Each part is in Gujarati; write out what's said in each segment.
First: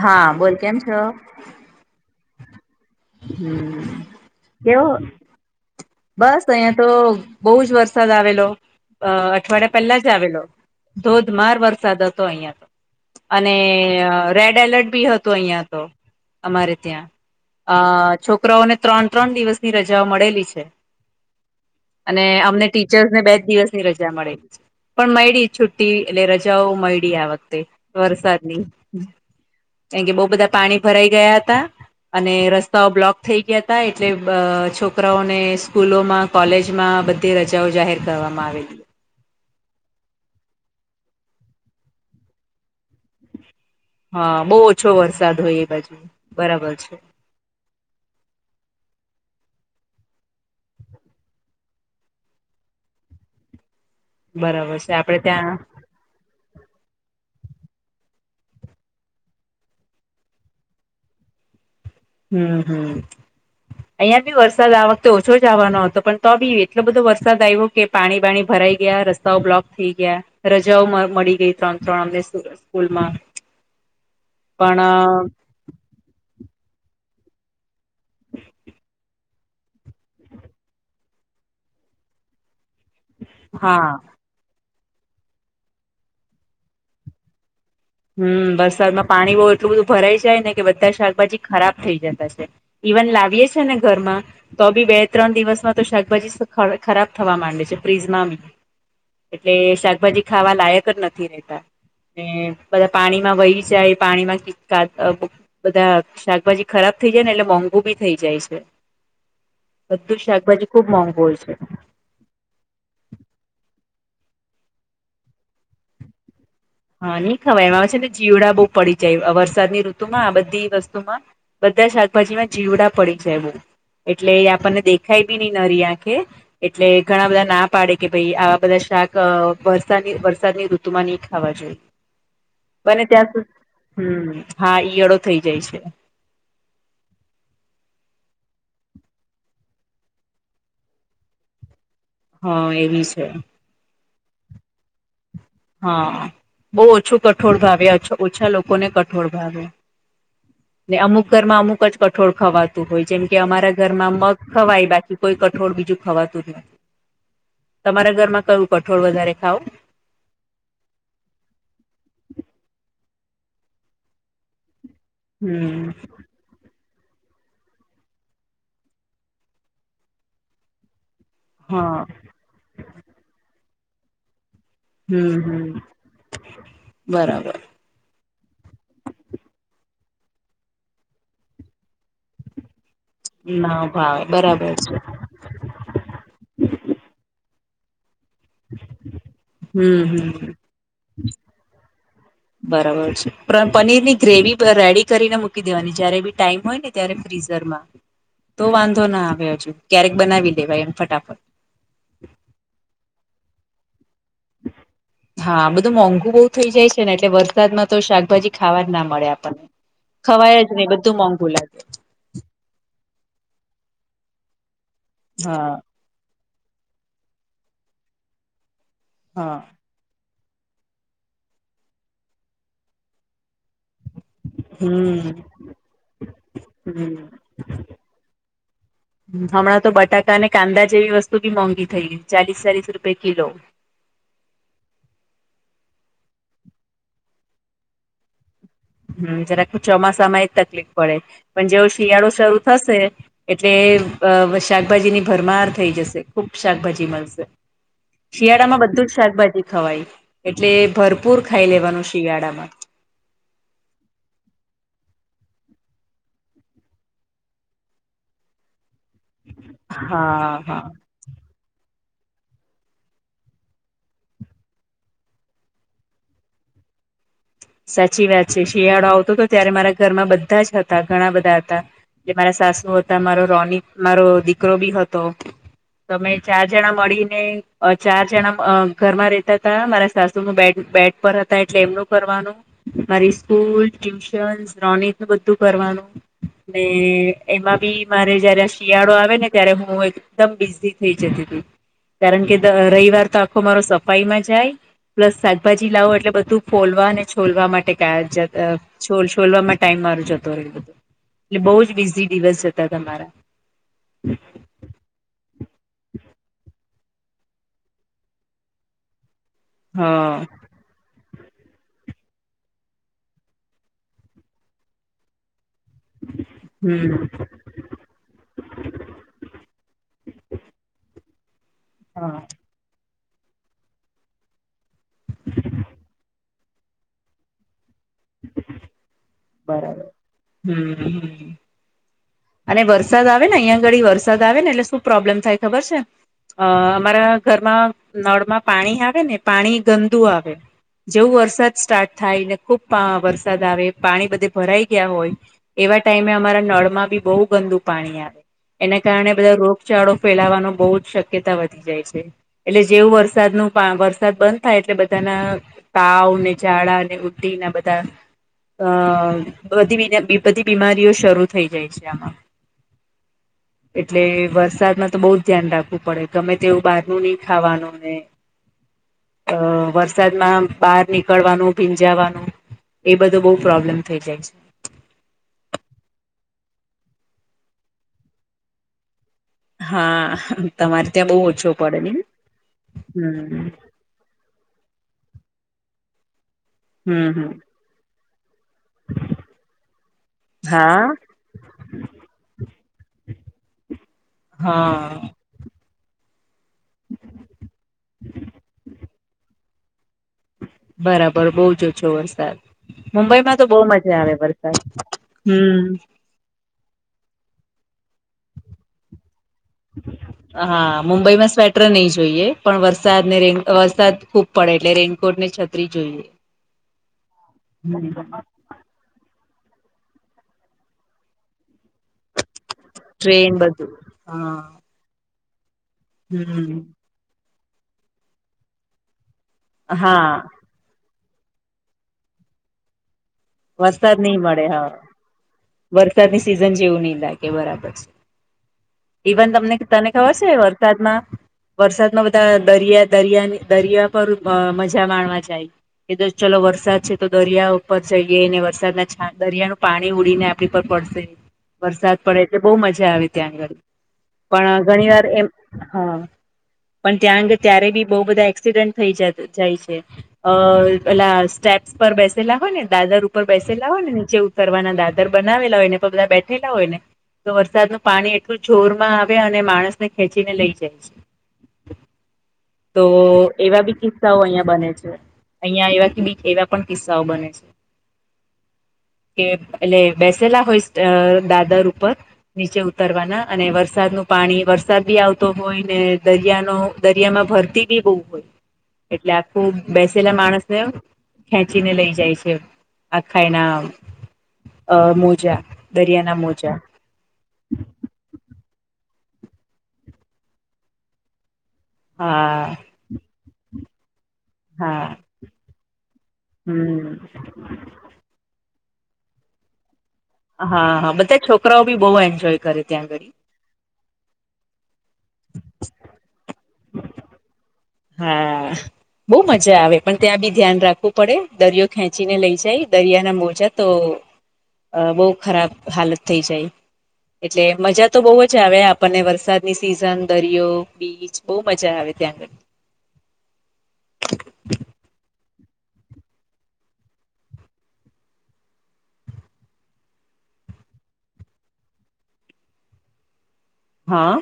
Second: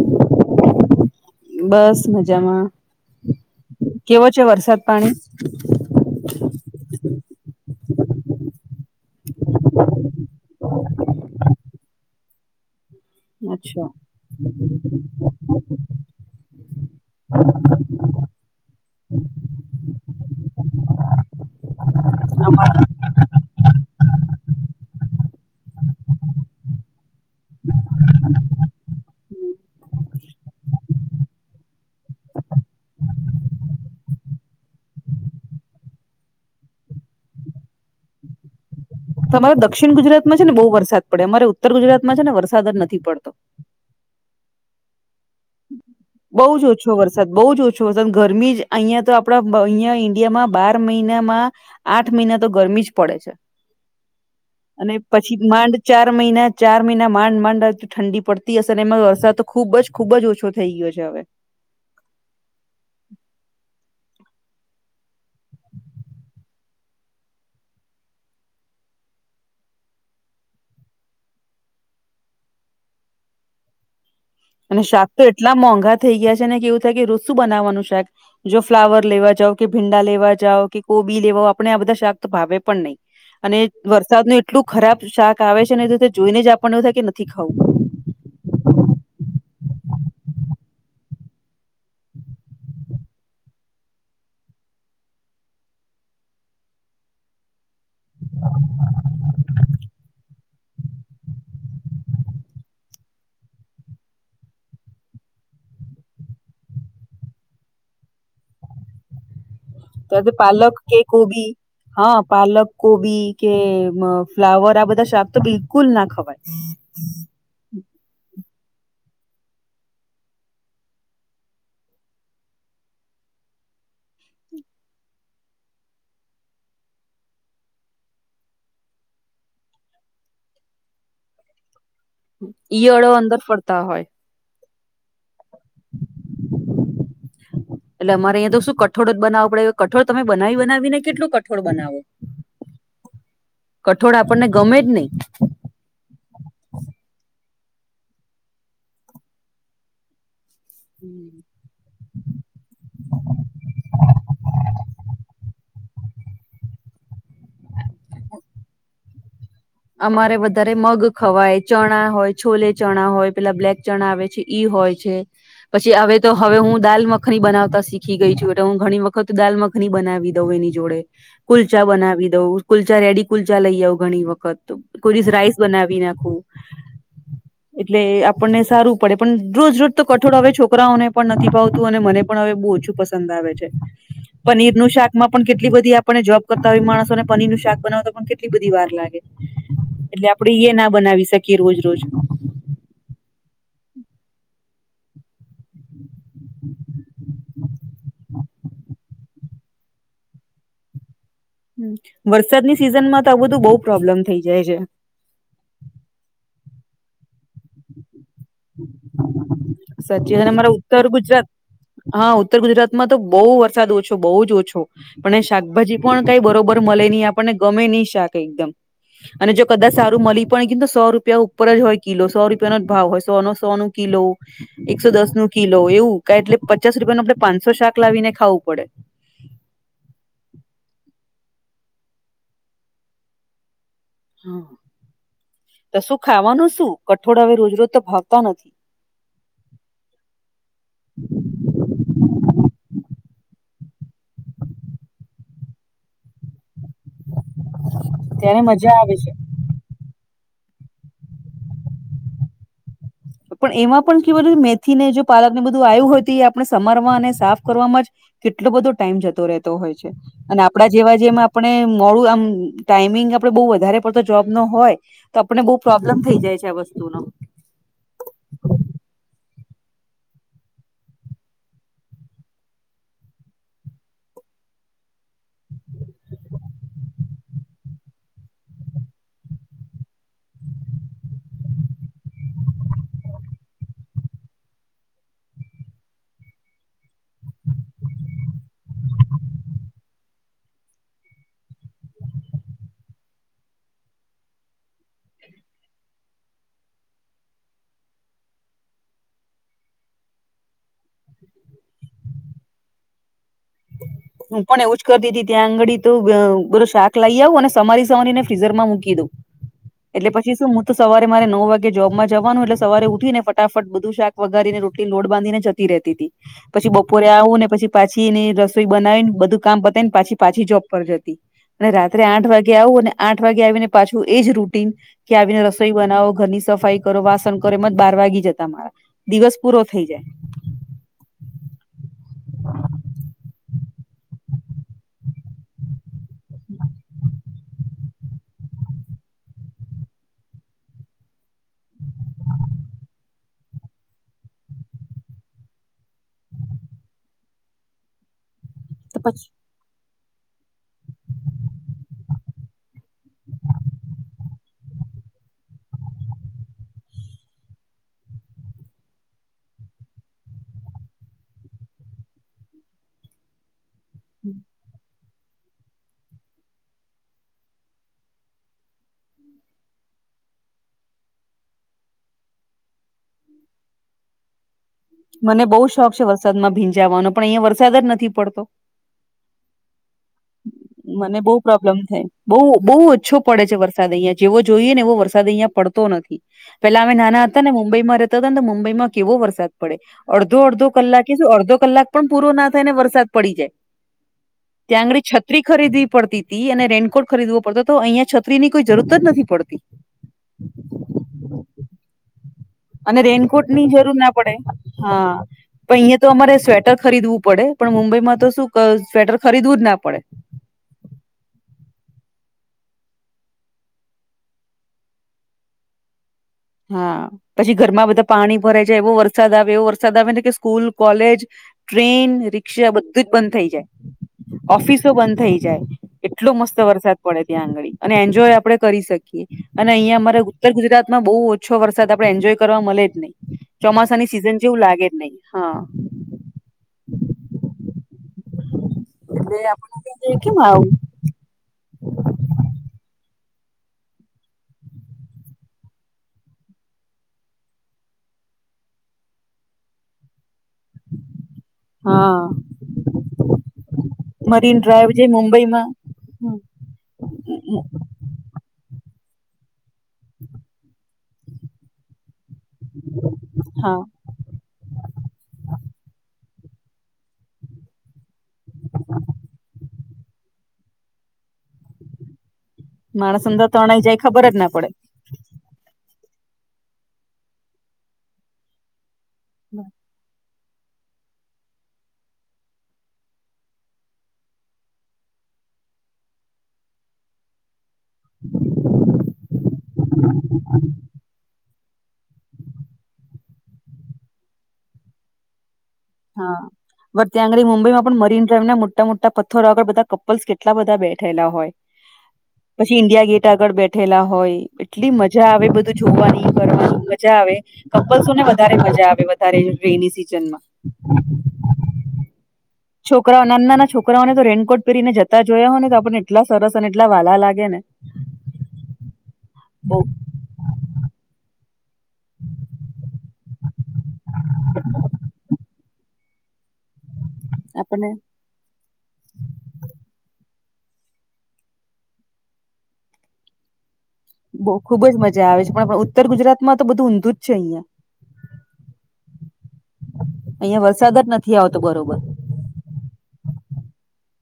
હા બોલકેમ છ બસ મજામાં હમ કેવો છે વરસાદ કેવો પાણી. બસ અહિયાં તો બહુ જ વરસાદ આવેલો અઠવાડિયા પેલા જ આવેલો. ધોધમાર વરસાદ હતો અહિયાં તો. અને અચ્છા રેડ એલર્ટ બી હતું અહિયાં તો અમારે ત્યાં અ છોકરાઓને ત્રણ ત્રણ દિવસની રજા મળેલી છે. અને અમને ટીચર્સ ને બે જ દિવસ રજા મળેલી પણ મળડી છુટી એટલે રજાઓ મળડી આ વખ વરસાદની કારમ કે બહ બધા પાણી ભરાઈ ગયા હતા. અને રસ્તાઓ બ્લોક થઈ ગયા હતા એટલે છોકરાઓને સ્કૂલોમાં કોલેજમાં બધી રજાઓ જાહેર કરવામાં આવેલી. તમારો દક્ષિણ ગુજરાતમાં છે ને બહુ વરસાદ પડે અમારે ઉત્તર ગુજરાતમાં છે ને વરસાદ જ નથી પડતો. હા બહુ ઓછો વરસાદ હોય એ બાજુ બરાબર છે. સાદ બહુ જ ઓછું ગરમી જ અહિયાં તો આપડા અહિયાં ઈન્ડિયામાં બાર મહિનામાં આઠ મહિના તો ગરમી જ પડે છે. બરાબર અને છે આપડે પછી ત્યાં માંડ ચાર મહિના ચાર મહિના માંડ માંડ ઠંડી પડતી હશે અને એમાં વરસાદ તો ખુબ જ ખુબ જ ઓછો થઈ ગયો છે હવે. હમ હમ. અહીંયા બી વરસાદ આ વખતે ઓછો જ આવવાનો હતો પણ તો બી એટલો બધો વરસાદ આવ્યો કે પાણી બાણી ભરાઈ ગયા રસ્તા રસ્તા બ્લોક થઈ ગયા રજાઓ મળી ગઈ ત્રણ ત્રણ અમને સ્કૂલમાં પણ અને શાક તો એટલા મોંઘા થઇ ગયા છે કેવું થાય કે રોજું બનાવવાનું શાક જો ફ્લાવર લેવા જાવ કે ભીંડા લેવા જાવ કે કોબી લેવાઓ આપણે આ બધા શાક તો ભાવે પણ નહી અને હા વરસાદ ન એટલું ખરાબ શાક આવે છે ને તો જોઈને જ આપણને એવું થાય કે નથી ખાવું. હમ વરસાદમાં પાણી બહ એટલું બધું ભરાઈ જાય ને કે બધા શાકભાજી ખરાબ થઈ જતા છે. ઇવન લાવીએે છે ને ઘરમાં તો બી બે ત્રણ દિવસમાં તો શાકભાજી ખરાબ થવા માંડે છે. બિજમાંી એટલે શાકભાજી ખાવા લાયક જ નથી રતા. બધા પાણીમાં વહી જાય પાણીમાં બધા શાકભાજી ખરાબ થઇ જાય ને એટલે મોંઘુ બી થઇ જાય છે ત બધું તો શાકભાજી પલક ખુબ કે મોંઘુ હોય કોબિ છે હા પાલક કોબી કે ફ્લાવર આ બધા શ્રાપ તો બિલકુલ ના ખવાય હમ હા નહી ખબર એમાં આવે છે ને જીવડા બહુ પડી જાય વરસાદની ઋતુમાં આ બધી વસ્તુમાં બધા શાકભાજીમાં જીવડા પડી જાય એવું એટલે આપણને દેખાય બી નઈ નરી આંખે એટલે ઘણા બધા ના પાડે કે ભાઈ આવા બધા શાક વરસાદની વરસાદની ઋતુમાંની ખવા જોઈએ બને ઈયળો ત્યાં અંદર ફરતા હોય સુધી હમ હા ઈયળો થઈ જાય છે એટલે અરેહીં તો શું કઠોળ જ બનાવ પડે કે કઠોળ તમે બનાવી બનાવી ને કેટલું કઠોળ બનાવો હા એવી છે કઠોળ આપણને ગમે જ નહી હા બહુ ઓછું કઠોળ ભાવે ઓછા લોકોને કઠોર ભાવે ને અમુક ઘરમાં અમુક જ કઠોળ ખવાતું હોય જેમ કે અમારા ઘરમાં મગ ખવાય બાકી કોઈ કઠોળ બીજું ખવાતું ન હ [inaudible] તમારા ઘરમાં કયું કઠોળ વધારે ખાવ અમારે વધારે મગ ખવાય ચણા હોય છોલે ચણા હોય પેલા બ્લેક ચણા આવે છે ઈ હોય છે હમ પછી આવે તો હવે હું દાલ મખની બનાવતા શીખી ગઈ છું એટલે હું ઘણી વખત દાલ મખની બનાવી દઉં એની જોડે કુલચા હા બનાવી દઉં કુલચા રેડી કુલચા લઈ આવઉ ઘણી વખત કોઈ દિવસ હમ રાઈસ હમ બનાવી નાખું બરાબર એટલે આપણને સારું પડે પણ રોજ રોજ તો કઠોળ હવે છોકરાઓને પણ નથી ભાવતું અને મને પણ હવે બહુ ઓછું પ પસંદ આવે છે ના ભાવે બરાબર પનીર નું છે શાકમાં પણ કેટલી બધી આપણે જોબ કરતા હોય માણસો અને પનીરું શાક બનાવતા પણ કેટલી બધી વાર લાગે હમ એટલે હમ આપડે એ ના બનાવી શકીએ રોજ રોજ બરાબર છે પણ પનીર ની ગ્રેવી રેડી કરીને મૂકી દેવાની જયારે બી ટાઈમ હોય ને અ્યારે ફ્રીઝરમાં તો વાંધો ના આવે હજુ ક્યારેક બનાવી લેવાય એમ ફટાફટ વરસાદની સિઝન માં તો આ બધું બઉ પ્રોબ્લેમ થઇ જાય છે હા બધું મોંઘુ બહુ થઈ જાય છે ને એટલે વરસાદમાં તો શાકભાજી ખાવા જ ના મળે આપણને સાચી અને ખવાય અમારા જ નહી ઉત્તર બધું ગુજરાત મોંઘું લાગે હા ઉત્તર ગુજરાતમાં તો બહુ વરસાદ ઓછો બહુ જ ઓછો પણ હા શાકભાજી પણ કઈ બરોબર મળે નહી આપને ગમે નહી શાક એકમ અને હા જો કદાચ સારું મળ પણ ક સો રૂપિયા ઉપર જ હોય કિલો સો રૂપિયાનોો જ ભાવ હોય સો નો સો નો કિલો એકસો હમ દસ નું કિલો એવું ક એટલે પચાસ હમ રૂપિયાનું આપડણે પાંચસો શાક લાવીને ખાવું પડે હમણાં તો બટાકા અને કાંદા જેવી વસ્તુ બી મોંઘી થઈ ચાલીસ ચાલીસ રૂપે કિલો હા તો શું ખાવાનું શું કઠોળ હવે રોજ રોજ તો ભાવતા નથી હમ જરા ચોમાસામાં એ તકલીફ પડે પણ જેવો શિયાળો શરૂ થશે એટલે શાકભાજીની ભરમાર થઈ જશે ખુબ શાકભાજી મળશે ત્યારે શિયાળા માં મજા બધું આવે જ છે. શાકભાજી ખવાય એટલે ભરપૂર ખાઈ લેવાનું શિયાળામાં પણ એમાં પણ કેવાધ મેથી ને જો પાલક ને બધું આવ્યું હોય તો એ આપણે સમારવા અને સાફ કરવાવામાં જ કેટલો બધો ટાઈમ જતો રહેતો હોય છે હા અને હા આપડા જેવા જેમ આપણે મોડું આમ ટાઈમિંગ આપડે બઉુ વધારે પડતો જોબ નો હોય તો આપને બહુ પ્રોબ્લેમ થઈ જાય છે આ વસ્તુ નો સાચી વાત છે શિયાળો આવતો હતો ત્યારે મારા ઘરમાં બધા જ હતા ઘણા બધા હતા જે મારા સાસુ હતા મારો રોનીક મારો દીકરો બી હતો તમે ચાર જણા મળીને ચાર જણા ઘરમાં રેતા ત મારા સાસુ નું બે ઉપર હતા એટલે એમનું કરવાનું મારી સ્કૂલ ટ્યુશન શ્રોનીત નું બધું કરવાનું ને એમાં બી મારે જયારે આ શિયાળો આવે ને ત્યારે હું એક એકદમ બિઝી થઈ જતી હતી કારણ કે રવિવાર તો આખો મારો સફાઈમાં જાય પ્લસ શાકભાજી લાવો એટલે બધું ફોલવા અને છોલવા માટે ટાઇમ જતો છોલ છોલવામાં ટાઈમ મારો જતો રે બધું એટલે બહુ જ બીઝી દિવસ જતા તમારા હ [inaudible] હું પણ એવું જ કરતી હતી ત્યાં આંગળી તો બધું શાક લઇ આવ અને સવારી સવારી ને ફ્રીઝર માં મૂકી દઉં એટલે હા પછી શું તો સવારે મારે નવ વાગે જોબમાં જવાનું એટલે સવારે ઉઠી ને ફટાફટ બધું શાક વગારીને રોટલી લોડ બાંધીને જતી રહેતી હતી પછી હમ બપોરે આવું ને પછી પાછી એની ર રસોઈ બનાવીને બધું કામ પતાયનેપાછી પાછી જોબ પર જતી અને રાત્રે હા આઠ વાગે ગે આવુ અને આઠ વાગે આવીને પાછું એજ રૂટીિન કે આવીને રસોઈ બનાવો ઘરની સફાઈ કરો વાસણ કરો એ જ બાર વાગી જતા મારા દિવસ પૂરો થઈ જાય હમ હમ. અને વરસાદ આવે ને અહીંયા ગળી વરસાદ આવે ને એટલે શું પ્રોબ્લેમ થાય ખબર છે. અ અમારા ઘરમાં નળમાં પાણી આવે ને પાણી ગંદુ આવે. જેવું વરસાદ સ્ટાર્ટ થાય ને ખુબ પ વરસાદ વરસાદ આવે પાણી બધે ભરાઈ ગયા હોય એવા ટાઈમે અમારા નળ માં બી બહુ ગંદુ પાણી આવે એના તો કારણે પછી બધા રોગ ચાળો ફેલાવાનો બહુ જ શક્યતા વધી જાય છે. એટલે જેવું વરસાદ નુ પા વરસાદ બંધ થાય એટલે બઘેના તાવ ને ઝાડા ને ઉલ્ટી ના બધા. અ બધી વી બધી બીમારીઓ શરૂ થઈ જાય છે. એટલે વરસાદમાં તો બહુ. ધ્યાન રાખવું પડે ગમે તેવું બહાર ન નહી ખાવાનું ને. અ વરસાદમાં બહાર નીકળવાનું ભીંજાવાનું એ બધો બઉ પ્રોબ્લેમ થઇ જાય છે. મને બહુ શોખ છે વરસાદમાં ભીંજાવવાનો પણ અહીંયા વરસાદ જ નથી પડતો. હા. તમારે ત્યાં મને બહુ ઓછો પ્રોબ્લેમ પડે નહી થાય બઉુ બહુ ઓછો પડે હમ છે વરસાદ વરસાદ અહિયાં જેવો જોઈએ ને એવો વરસાદ અહીંયા પડતો નથી પેલા અમે હમ નાના હમ હતા ને મુંબઈમાં રહેતા હતા ને મુંબઈ માં કેવો વરસાદ પડે. અડધો અડધો હા કલાકે શું અડધો કલાક પણ પૂરો ના થાય ને વરસાદ પડી જાય. ત્યાં હા. આંગળી છત્રી ખરીદવી પડતી. તી અને રેનકોટ ખરીદવો પડતો તો અહિયા છત્રી ની કોઈ જરૂર જ નથી પડતી. બરાબર બહુજ ઓજો વરસાદ. અને મુંબઈમાં તો રેનકોટ બહુ ની જરૂર મજા આવે ના પડે વરસાદ હા હમ પણ અહીયા તો અમારે સ્વેટર ખરીદવું પડે પણ મુંબઈમાં તો શું ક સ્વેટર ખરીદવું જ ના પડે. હા મુંબઈમાં સ્વેટર નહી જોઈએ પણ વરસાદ ને રેન અ વરસાદ ખૂબ. પડે એટલે રેનકોટ ને છત્રી જોઈએ. હા પછી ઘરમાં બધા પાણી ભરાઈ જાય એવો વરસાદ આવે એવો વરસાદ આવેને કે સ્કૂલ કોલેજ ટ્રેન ર છે બધું જ બંધ ટ્રેન થઈ બધું હા જાય ઓફિસ તો બંધ થઈ જાય એટલો હમ. મસ્ત વરસાદ પડે ત્યાં આંગળી અને એન્જોય આપડે કરી શકીએ. અને અહિયા અમારે હા ઉત્તર ગુજરાત માં બહુ ઓછો વરસાદ આપડે એન્જોય કરવા મળે જ નહી. વરસાદ ચોમાસાની સિઝન જેવું લાગે જ નહી હા. ત ની સિઝન જેવું નહી લાગે બરાબર છે. ઇવન એટલે તમને તને ખબર આપણને કેમ છે આવું વરસાદમાં વરસાદમાં બધા દરિયા દરિયાની દરિયા પર અ મજા માણવા જાય. એ તો ચાલો વરસાદ છે તો દરિયા ઉપર જઈએ ને વરસાદના છાંટા દરિયા નું પાણી ઉડીને આપણી પર પડશે. વરસાદ હા પડે એટલે બહુ મજા આવે ત્યાં આગળ મરીન પણ ઘણી ડ્રાઈવ વાર જે એમ મુંબઈમાં હા. પણ ત્યાં અગે ત્યારે બી બહુ બધા એક્સિડન્ટ થઈ જ જાય છે અ. પેલા સ્ટેપ્સ પર બેસેલા હોય ને દાદર ઉપર બેસેલા હા હોય ને નીચે ઉતરવાના દાદર બનાવેલા હોય ને બધા બેઠેલા હોય ને. તો વરસાદ નું પાણી એટલું જોરમાં આવે અને માણસને ખેંચીને લઈ જાય છે. તો માણસ અંદર એવા બી તણાઈ જાય કિસ્સાઓ ખબર જ અહિયાં ના પડે બને છે. અહિયાં એવા કે બી એવા પણ કિસ્સાઓ બને છે કે એટલે બે પેલા હોય સ ટ દાદર ઉપર. નીચે ઉતરવાના અને વરસાદનું પાણી વરસાદ બી આવતો હોય ને દરિયાનો દરિયામાં ભરતી બી બહુ હોય એટલે આખું બેસેલા માણસને ખેંચીને લઈ જાય છે આખા એના મોજા. દરિયાના મોજા. બટ ત્યાં આંગળી મુંબઇમાં પણ મરીન ડ્રાઈવ ના મોટા મોટા પથ્થર આગળ બધા કપલ્સ કેટલા બધા બેઠેલા હોયમળે. હા. થી ઈન્ડિયા ગેટ આગળ બેઠેલા હોય એટલી હા મજા આવે બધું જોવાની કરવાની હમ મજા આવે. કપલ્સો ને વધારે મજા આવે વધારે રેની સીઝન હા હા બધા છોકરાઓ બી બહુ એન્જોય કરે ત્યાં આંગડી. તો નાના નાના છોકરાઓને તો રેનકોટ પહેરીને જતા જોયા હોય ને તો આપણને એટલા સરસ અને એટલા વાલા લાગે ને. હા બહુ મજા આવે બઉ પણ ત્યાં બી ધ્યાન રાખવું પડે. દરિયો ખેંચીને લઈ જાય દરિયાના મોજા તો અ બહુ ખરાબ હાલત થઈ જાય એટલે મજા આપણને તો બહુ જ આવે આપ પનને વરસાદની સિઝન, દરિયો, બીચ બહુ મજા આવે ત્યાં આગળ. બહુ ખુબ જ મજા આવે છે પણ ઉત્તર ગુજરાતમાં તો બધું ઊંધું જ છે અહિયાં. અહિયાં વરસાદ જ નથી આવતો બરોબર. હા.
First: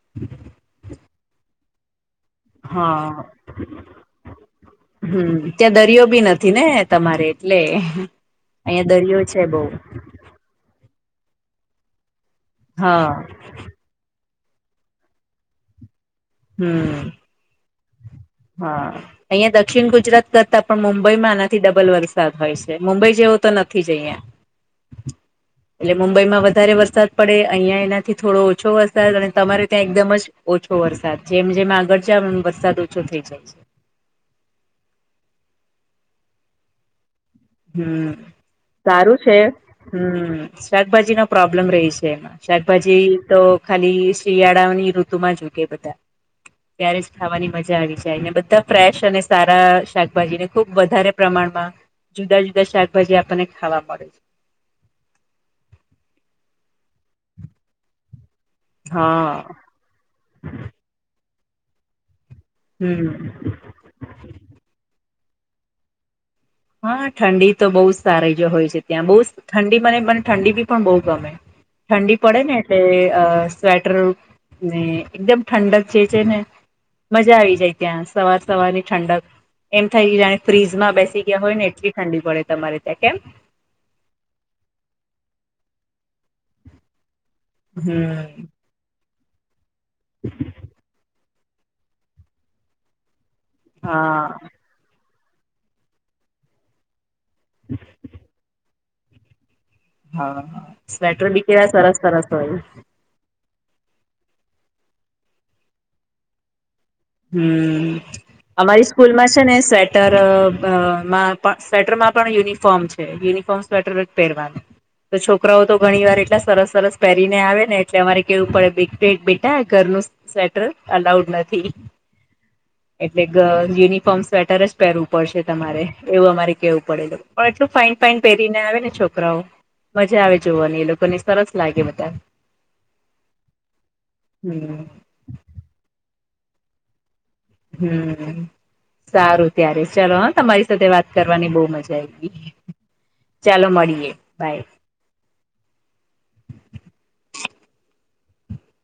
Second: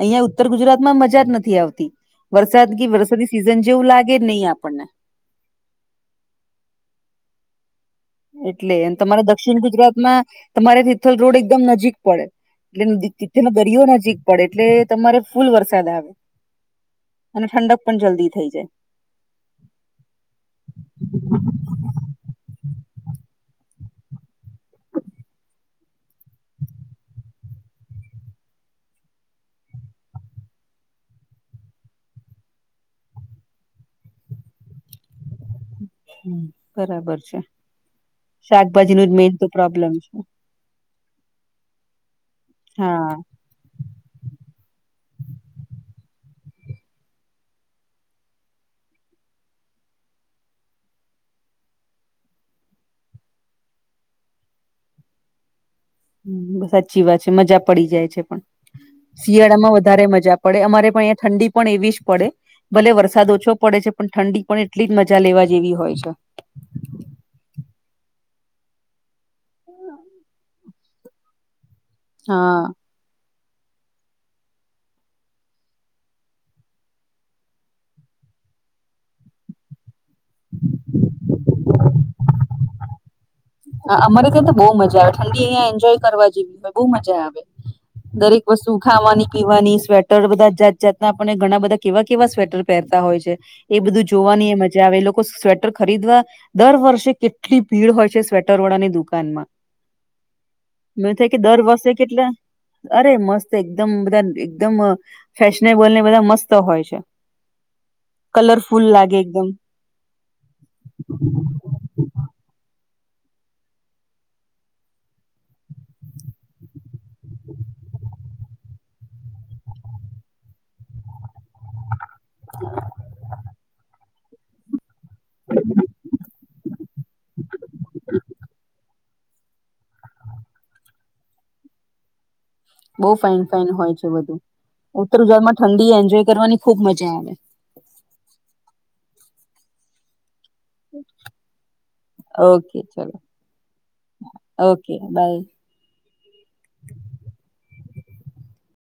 અહિયાં ઉત્તર ગુજરાત માં મજા જ નથી આવતી. વરસાદગી હા વરસાદી સિઝન જેવું લાગે નહી આપણને. હમ ત્યાં દરિયો બી નથી ને તમારે એટલે. એટલે અહિયાં અન દરિયો તમારા છે દક્ષિણ બહુ ગુજરાતમાં તમારે તિથલ રોડ એકદમ નજીક પડે. એટલેન હા દિત તિથલ નો દરિયો નજીક પડે એટલે તમારે ફૂલ વરસાદ આવે. હમ. અને ઠંડક પણ જલ્દી થઈ જાય હા અહિયા દક્ષિણ ગુજરાત કરતા પણ મુંબઈમાં આના થી ડબલ વરસાદ હોય છે મુંબઈ જેવો તો નથી જ અહીંયા. એટલે મુંબઈમાં વધારે વરસાદ પડે અહીયાં એનાથી થોડો ઓછો વરસાદ અને તમારે ત્યાં એકદમ જ ઓછો વરસાદ જેમ જેમ આગળ જાવ એમ વરસાદ ઓછો થઇ જાય છે. હ બરાબર છે હમ શાકભાજી નું જ સારું મેન છે તો પ્રોબ્લેમ છે. હમ શાકભાજી નો પ્રોબ્લેમ રહીશે શાકભાજી હા તો ખાલી શિયાળાઓની ઋતુ માં જ ઉગે બધા. ત્યારે જ ખાવાની મજા આવી જાયને બધા ફ્રેશ અને સારા શાકભાજીને ખુબ વધારે પ્રમાણમાં જુદા જુદા શાકભાજી આપણને ખાવા મળે છે. હમ સાચી વાત છે મજા પડી જાય છે પણ હા શિયાળા માં વધારે મજા પડે અમારે પણ અહીંયા ઠંડી પણ એવી જ પડે ભલે વરસાદ હમ ઓછો પડે છે પણ ઠંડી પણ એટલી જ મજા લેવા જેવી હોય છે. હા ઠંડી તો બહુ જ સારેગ્ય હોય છે ત્યાં બહુજ ઠંડી મને મન ઠંડી બી પણ બહુ ગમે ઠંડી પડે ને હા એટલે અ સ્વેટર ને એકદમ ઠંડક છેચેને મજા આઈ જાય ત્યાં સવાર સવાર ની ઠંડક એમ થાય જાણે ફ્રીજ માં બેસી ત્યાં હોય ને એટલી ઠંડી ડી પડે તમારે ત્યાં કેમ? હા અમારે ત્યાં તો બહુ મજા આવે ઠંડી અહિયાં એન્જોય કરવા જેવી હોય બહુ મજા આવે. હમ દરેક વસ્તુ ખાવાની પીવાની સ્વેટર બધા જાત જાતના ઘણા બધા કેવા કેવા સ્વેટર પહેરતા હોય છે એ બધું હા જોવાની એ મજા આવે એ લોકો સ્વે ટર ખરીદવા દર વર્ષે કેટલી ભીડ હોય છે સ્વેટર વળાની દુકાનમાં. હા હા મને થાય સ્વેટર કે બી દર કેવા વર્ષે સરસ કેટલા સરસ હોય. અરે મસ્ત એકદમ બધા એકદમ ફેશનેબલ ને બધા મસ્ત હોય છે. હમ કલરફુલ અમારી લાગે સ્કૂલમાં છે એકદમ ને સ્વેટરઅબમાં પણ સ્વેટર માં પણ યુનિફોર્મ છે યુનિફોર્મ સ્વેટર જ પહેરવાનું. તો છોકરાઓ તો ઘણી વાર એટલા સરસ સરસ પહેરીને આવે ને એટલે અમારે કેવું પડે બેટેક બેટા ઘરનું સ્વેટર અલાઉડ નથી. હ એટલે ગ યુનિફોર્મ સ્વેટર જ પેરું પડશે તમારે એવું અમારે કેવું પડેલ પણ એટલું ફાાઈન ફાઈન પહેરીને આવે ને છોકરાઓ મજા આવે જોવાની એ લોકોને સરસ લાગે બધા બઉ ફાઇન ફાઇન હોય છે બધું હમ ઉત્તર ગુજરાતમાં ઠંડી એન્જોય કરવાની ખુબ મજા આવે હમ સારું ત્યારે ચાલ હ તમારી સાથે વાત કરવાની બહુ મજા આવી ગ ઓકે ચલો ચાલો મળીએે બાય ઓકે બાય